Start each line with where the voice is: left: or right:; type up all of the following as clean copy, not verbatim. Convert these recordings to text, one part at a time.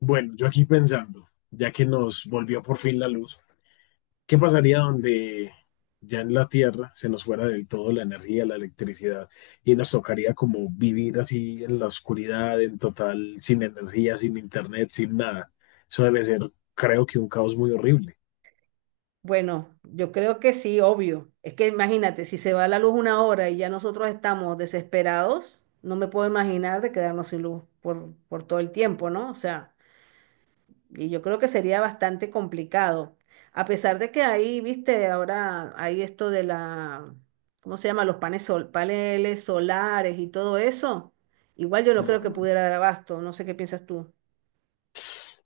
left: Bueno, yo aquí pensando, ya que nos volvió por fin la luz, ¿qué pasaría donde ya en la Tierra se nos fuera del todo la energía, la electricidad, y nos tocaría como vivir así en la oscuridad, en total, sin energía, sin internet, sin nada? Eso debe ser, creo que un caos muy horrible.
right: Bueno, yo creo que sí, obvio. Es que imagínate, si se va la luz una hora y ya nosotros estamos desesperados, no me puedo imaginar de quedarnos sin luz por todo el tiempo, ¿no? O sea, y yo creo que sería bastante complicado. A pesar de que ahí, viste, ahora hay esto de la, ¿cómo se llama? Los panes sol, paneles solares y todo eso. Igual yo no creo que
left: Ujú.
right: pudiera dar abasto, no sé qué piensas tú.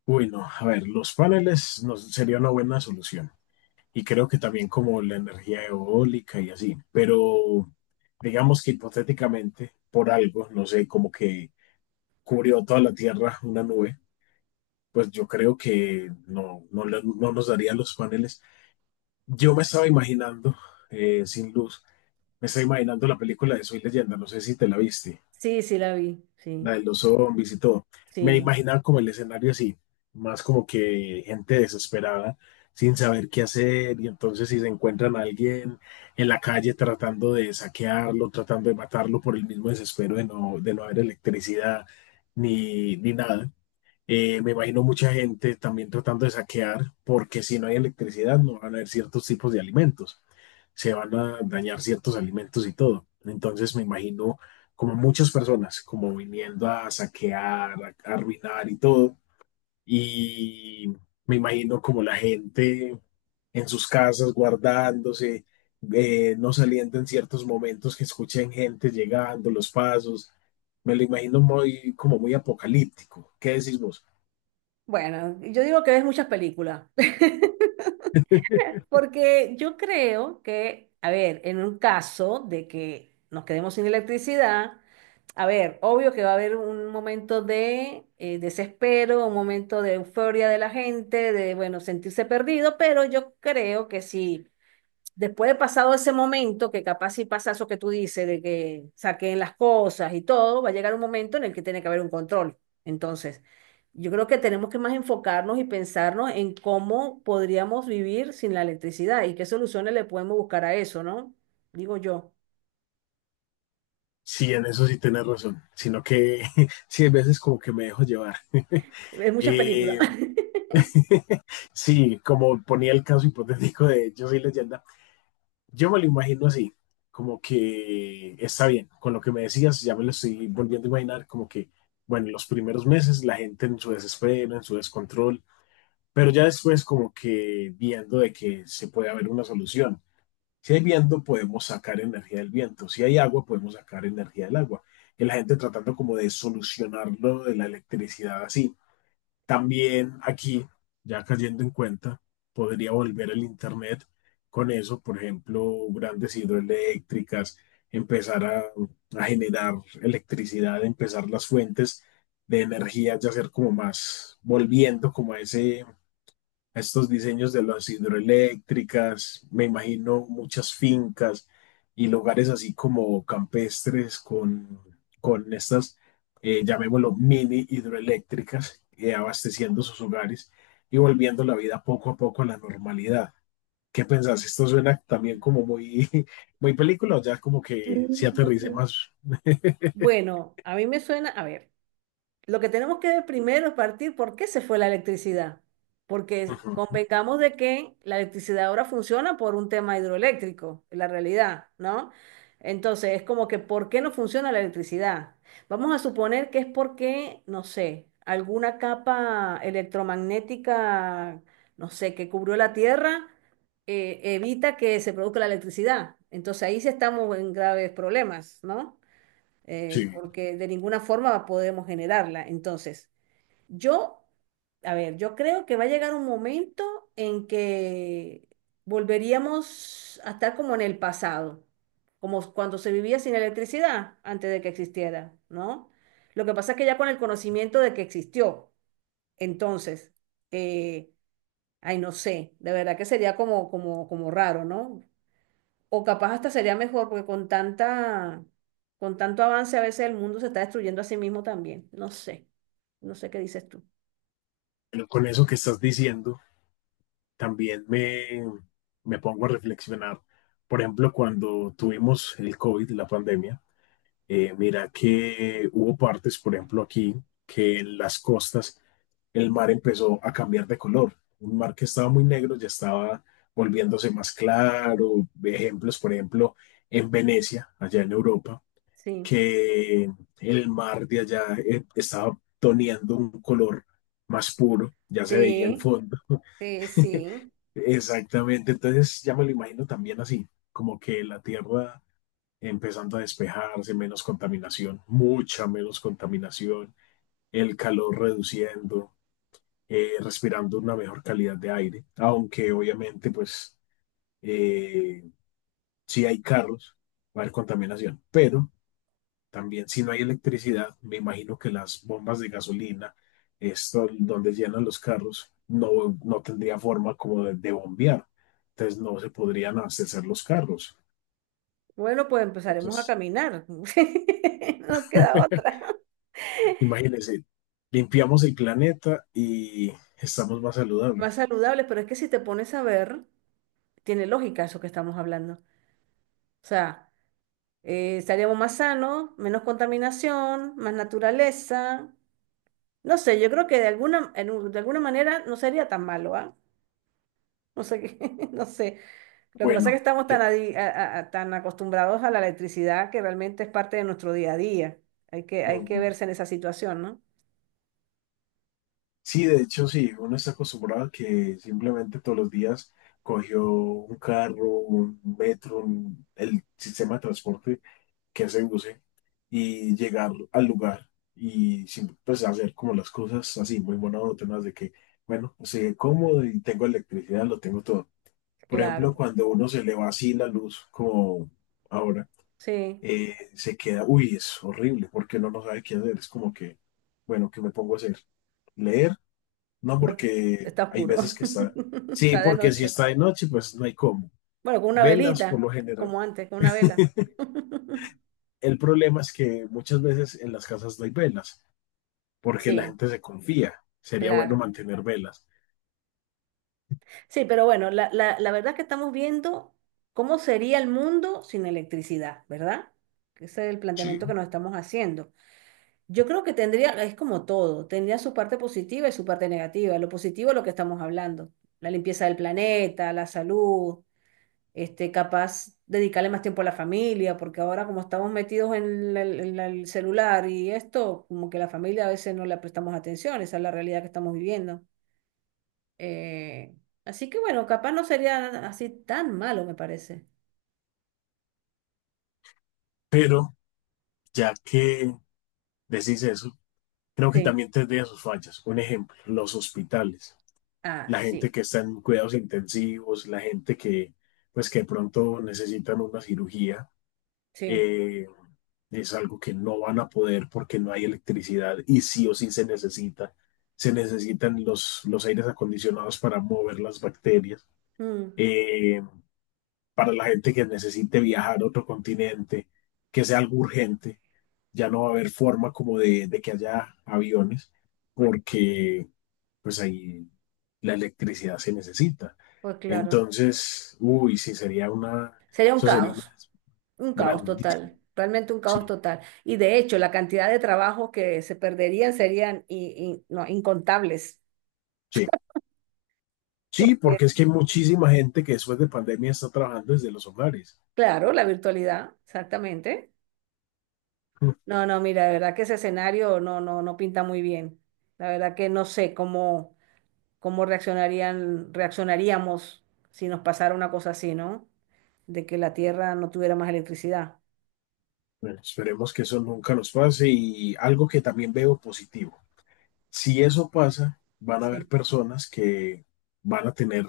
left: Uy, no, a ver, los paneles nos, sería una buena solución. Y creo que también como la energía eólica y así. Pero digamos que hipotéticamente, por algo, no sé, como que cubrió toda la Tierra una nube, pues yo creo que no nos darían los paneles. Yo me estaba imaginando, sin luz, me estaba imaginando la película de Soy Leyenda, no sé si te la viste,
right: Sí, sí la vi,
left: la
right: sí,
left: de los zombies y todo. Me
right: sí.
left: imaginaba como el escenario así, más como que gente desesperada, sin saber qué hacer, y entonces si se encuentran a alguien en la calle tratando de saquearlo, tratando de matarlo por el mismo desespero de no haber electricidad ni nada. Me imagino mucha gente también tratando de saquear, porque si no hay electricidad no van a haber ciertos tipos de alimentos, se van a dañar ciertos alimentos y todo. Entonces me imagino como muchas personas, como viniendo a saquear, a arruinar y todo. Y me imagino como la gente en sus casas guardándose, no saliendo en ciertos momentos que escuchen gente llegando, los pasos. Me lo imagino muy, como muy apocalíptico. ¿Qué decís vos?
right: Bueno, yo digo que ves muchas películas. Porque yo creo que, a ver, en un caso de que nos quedemos sin electricidad, a ver, obvio que va a haber un momento de desespero, un momento de euforia de la gente, de, bueno, sentirse perdido, pero yo creo que sí después de pasado ese momento, que capaz si pasa eso que tú dices, de que saquen las cosas y todo, va a llegar un momento en el que tiene que haber un control. Entonces, yo creo que tenemos que más enfocarnos y pensarnos en cómo podríamos vivir sin la electricidad y qué soluciones le podemos buscar a eso, ¿no? Digo yo.
left: Sí, en eso sí tienes razón, sino que sí, hay veces como que me dejo llevar.
right: Es muchas películas.
left: Eh, sí, como ponía el caso hipotético de Yo soy leyenda, yo me lo imagino así, como que está bien, con lo que me decías, ya me lo estoy volviendo a imaginar, como que, bueno, los primeros meses la gente en su desespero, en su descontrol, pero ya después como que viendo de que se puede haber una solución. Si hay viento, podemos sacar energía del viento. Si hay agua, podemos sacar energía del agua. Y la gente tratando como de solucionarlo de la electricidad así. También aquí, ya cayendo en cuenta, podría volver el Internet con eso, por ejemplo, grandes hidroeléctricas, empezar a generar electricidad, empezar las fuentes de energía, ya ser como más, volviendo como a ese estos diseños de las hidroeléctricas, me imagino muchas fincas y lugares así como campestres con estas, llamémoslo, mini hidroeléctricas, abasteciendo sus hogares y volviendo la vida poco a poco a la normalidad. ¿Qué pensás? Esto suena también como muy, muy película, o ya como que si aterrice
right: Mm.
left: más.
right: Bueno, a mí me suena, a ver. Lo que tenemos que ver primero es partir por qué se fue la electricidad. Porque
left: Ujú.
right: convengamos de que la electricidad ahora funciona por un tema hidroeléctrico, la realidad, ¿no? Entonces, es como que ¿por qué no funciona la electricidad? Vamos a suponer que es porque, no sé, alguna capa electromagnética, no sé, que cubrió la Tierra, evita que se produzca la electricidad. Entonces ahí sí estamos en graves problemas, ¿no?
left: Sí,
right: Porque de ninguna forma podemos generarla. Entonces, yo, a ver, yo creo que va a llegar un momento en que volveríamos a estar como en el pasado, como cuando se vivía sin electricidad antes de que existiera, ¿no? Lo que pasa es que ya con el conocimiento de que existió, entonces, eh, ay, no sé, de verdad que sería como raro, ¿no? O capaz hasta sería mejor, porque con tanta, con tanto avance a veces el mundo se está destruyendo a sí mismo también. No sé, no sé qué dices tú.
left: pero con eso que estás diciendo. también me, me pongo a reflexionar. Por ejemplo, cuando tuvimos el COVID, la pandemia, mira que hubo partes, por ejemplo, aquí, que en las costas el mar empezó a cambiar de color. Un mar que estaba muy negro ya estaba volviéndose más claro. Ejemplos, por ejemplo, en Venecia, allá en Europa,
right: Sí,
left: que el mar de allá estaba toneando un color más puro, ya se veía el
right: sí,
left: fondo.
right: sí, sí.
left: Exactamente, entonces ya me lo imagino también así, como que la Tierra empezando a despejarse, menos contaminación, mucha menos contaminación, el calor reduciendo, respirando una mejor calidad de aire, aunque obviamente pues eh, si hay carros va a haber contaminación, pero también, si no hay electricidad, me imagino que las bombas de gasolina, esto donde llenan los carros, no tendría forma como de bombear. Entonces no se podrían abastecer los carros.
right: Bueno, pues empezaremos a
left: Entonces,
right: caminar. No nos queda otra.
left: imagínense, limpiamos el planeta y estamos más
right: Más
left: saludables.
right: saludables, pero es que si te pones a ver, tiene lógica eso que estamos hablando. O sea, estaríamos más sanos, menos contaminación, más naturaleza. No sé, yo creo que de alguna, de alguna manera no sería tan malo, ¿ah? No sé qué, no sé. Lo que pasa es que
left: Bueno,
right: estamos tan,
left: yo
right: tan acostumbrados a la electricidad que realmente es parte de nuestro día a día. Hay que
left: mm,
right: verse en esa situación, ¿no?
left: sí, de hecho, sí, uno está acostumbrado a que simplemente todos los días cogió un carro, un metro, el sistema de transporte que se use y llegar al lugar y sin, pues hacer como las cosas así, muy monótonas de que, bueno, sé cómodo y tengo electricidad, lo tengo todo. Por ejemplo,
right: Claro,
left: cuando uno se le va así la luz, como ahora,
right: sí,
left: se queda, uy, es horrible porque uno no sabe qué hacer, es como que, bueno, ¿qué me pongo a hacer? ¿Leer? No, porque
right: está
left: hay veces
right: oscuro.
left: que está, sí,
right: Está de
left: porque si
right: noche.
left: está de noche, pues no hay cómo.
right: Bueno, con una
left: Velas, por
right: velita,
left: lo general.
right: como antes, con una vela.
left: El problema es que muchas veces en las casas no hay velas, porque la
right: Sí,
left: gente se confía. Sería bueno
right: claro.
left: mantener velas.
right: Sí, pero bueno, la verdad es que estamos viendo cómo sería el mundo sin electricidad, ¿verdad? Ese es el
left: Sí.
right: planteamiento que nos estamos haciendo. Yo creo que tendría, es como todo, tendría su parte positiva y su parte negativa. Lo positivo es lo que estamos hablando, la limpieza del planeta, la salud, este, capaz dedicarle más tiempo a la familia, porque ahora como estamos metidos en, el celular y esto, como que la familia a veces no le prestamos atención, esa es la realidad que estamos viviendo. Eh, así que bueno, capaz no sería así tan malo, me parece.
left: Pero ya que decís eso, creo que
right: Sí,
left: también tendría sus fallas. Un ejemplo, los hospitales,
right: ah,
left: la gente
right: sí,
left: que está en cuidados intensivos, la gente que, pues, que de pronto necesitan una cirugía,
right: sí,
left: eh, es algo que no van a poder porque no hay electricidad y sí o sí se necesita. Se necesitan los aires acondicionados para mover las bacterias.
right: mm,
left: Eh, para la gente que necesite viajar a otro continente, que sea algo urgente, ya no va a haber forma como de que haya aviones, porque pues ahí la electricidad se necesita.
right: pues claro,
left: Entonces, uy, sí, sería una,
right: sería un
left: eso sería
right: caos.
left: una
right: Un caos
left: grandísima,
right: total, realmente un caos
left: sí,
right: total. Y de hecho, la cantidad de trabajos que se perderían serían no, incontables.
left: sí, sí,
right: Porque,
left: porque es que hay muchísima gente que después de pandemia está trabajando desde los hogares.
right: claro, la virtualidad, exactamente.
left: Mm.
right: No, no, mira, de verdad que ese escenario no, no, no pinta muy bien. La verdad que no sé cómo, cómo reaccionaríamos si nos pasara una cosa así, ¿no? De que la Tierra no tuviera más electricidad.
left: Bueno, esperemos que eso nunca nos pase y algo que también veo positivo. Si eso pasa, van a haber
right: Sí.
left: personas que van a tener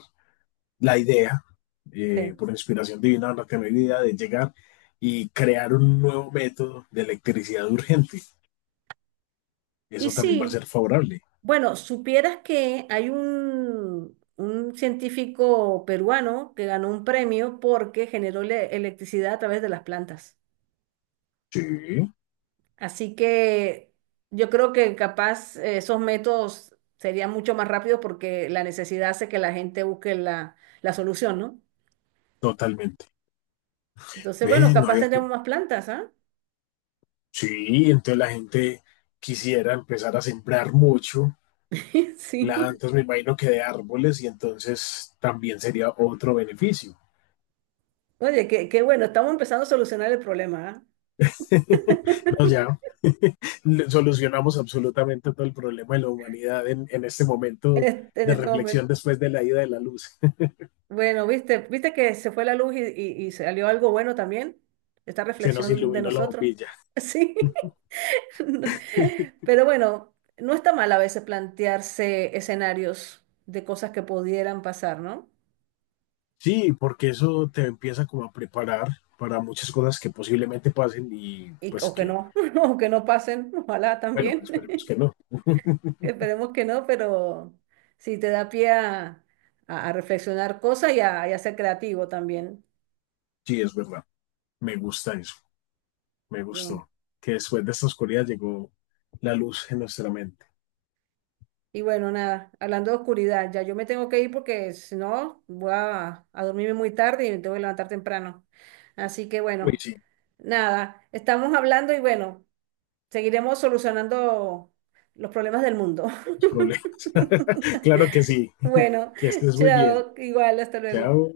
left: la idea,
right: Sí.
left: por inspiración divina, van a tener la idea de llegar y crear un nuevo método de electricidad urgente.
right: Y
left: Eso también va a ser
right: sí.
left: favorable.
right: Bueno, supieras que hay un científico peruano que ganó un premio porque generó electricidad a través de las plantas.
left: Sí,
right: Así que yo creo que capaz esos métodos serían mucho más rápidos porque la necesidad hace que la gente busque la, la solución, ¿no?
left: totalmente.
right: Entonces, bueno,
left: Ve, no
right: capaz
left: había que...
right: tendremos más plantas, ¿ah?
left: Sí, entonces la gente quisiera empezar a sembrar mucho
right: Sí.
left: plantas, me imagino que de árboles, y entonces también sería otro beneficio.
right: Oye, qué, qué bueno, estamos empezando a solucionar el problema, ¿ah?
left: No, ya, solucionamos absolutamente todo el problema de la humanidad en este momento
right: En
left: de
right: este
left: reflexión
right: momento.
left: después de la ida de la luz.
right: Bueno, viste, viste que se fue la luz y salió algo bueno también, esta
left: Se nos
right: reflexión de
left: iluminó la
right: nosotros.
left: bombilla.
right: Sí, pero bueno, no está mal a veces plantearse escenarios de cosas que pudieran pasar, ¿no?
left: Sí, porque eso te empieza como a preparar para muchas cosas que posiblemente pasen y
right: Y,
left: pues
right: o que
left: que,
right: no, o que no pasen, ojalá
left: bueno,
right: también.
left: esperemos que no.
right: Esperemos que no, pero sí te da pie a, a reflexionar cosas y a ser creativo también.
left: Sí, es verdad. Me gusta eso. Me gustó que después de esta oscuridad llegó la luz en nuestra mente.
right: Y bueno, nada, hablando de oscuridad, ya yo me tengo que ir porque si no, voy a dormirme muy tarde y me tengo que levantar temprano. Así que
left: Uy,
right: bueno,
left: sí,
right: nada, estamos hablando y bueno, seguiremos solucionando los problemas del mundo.
left: los problemas. Claro que sí.
right: Bueno,
left: Que estés muy bien.
right: chao, igual, hasta luego.
left: Chao.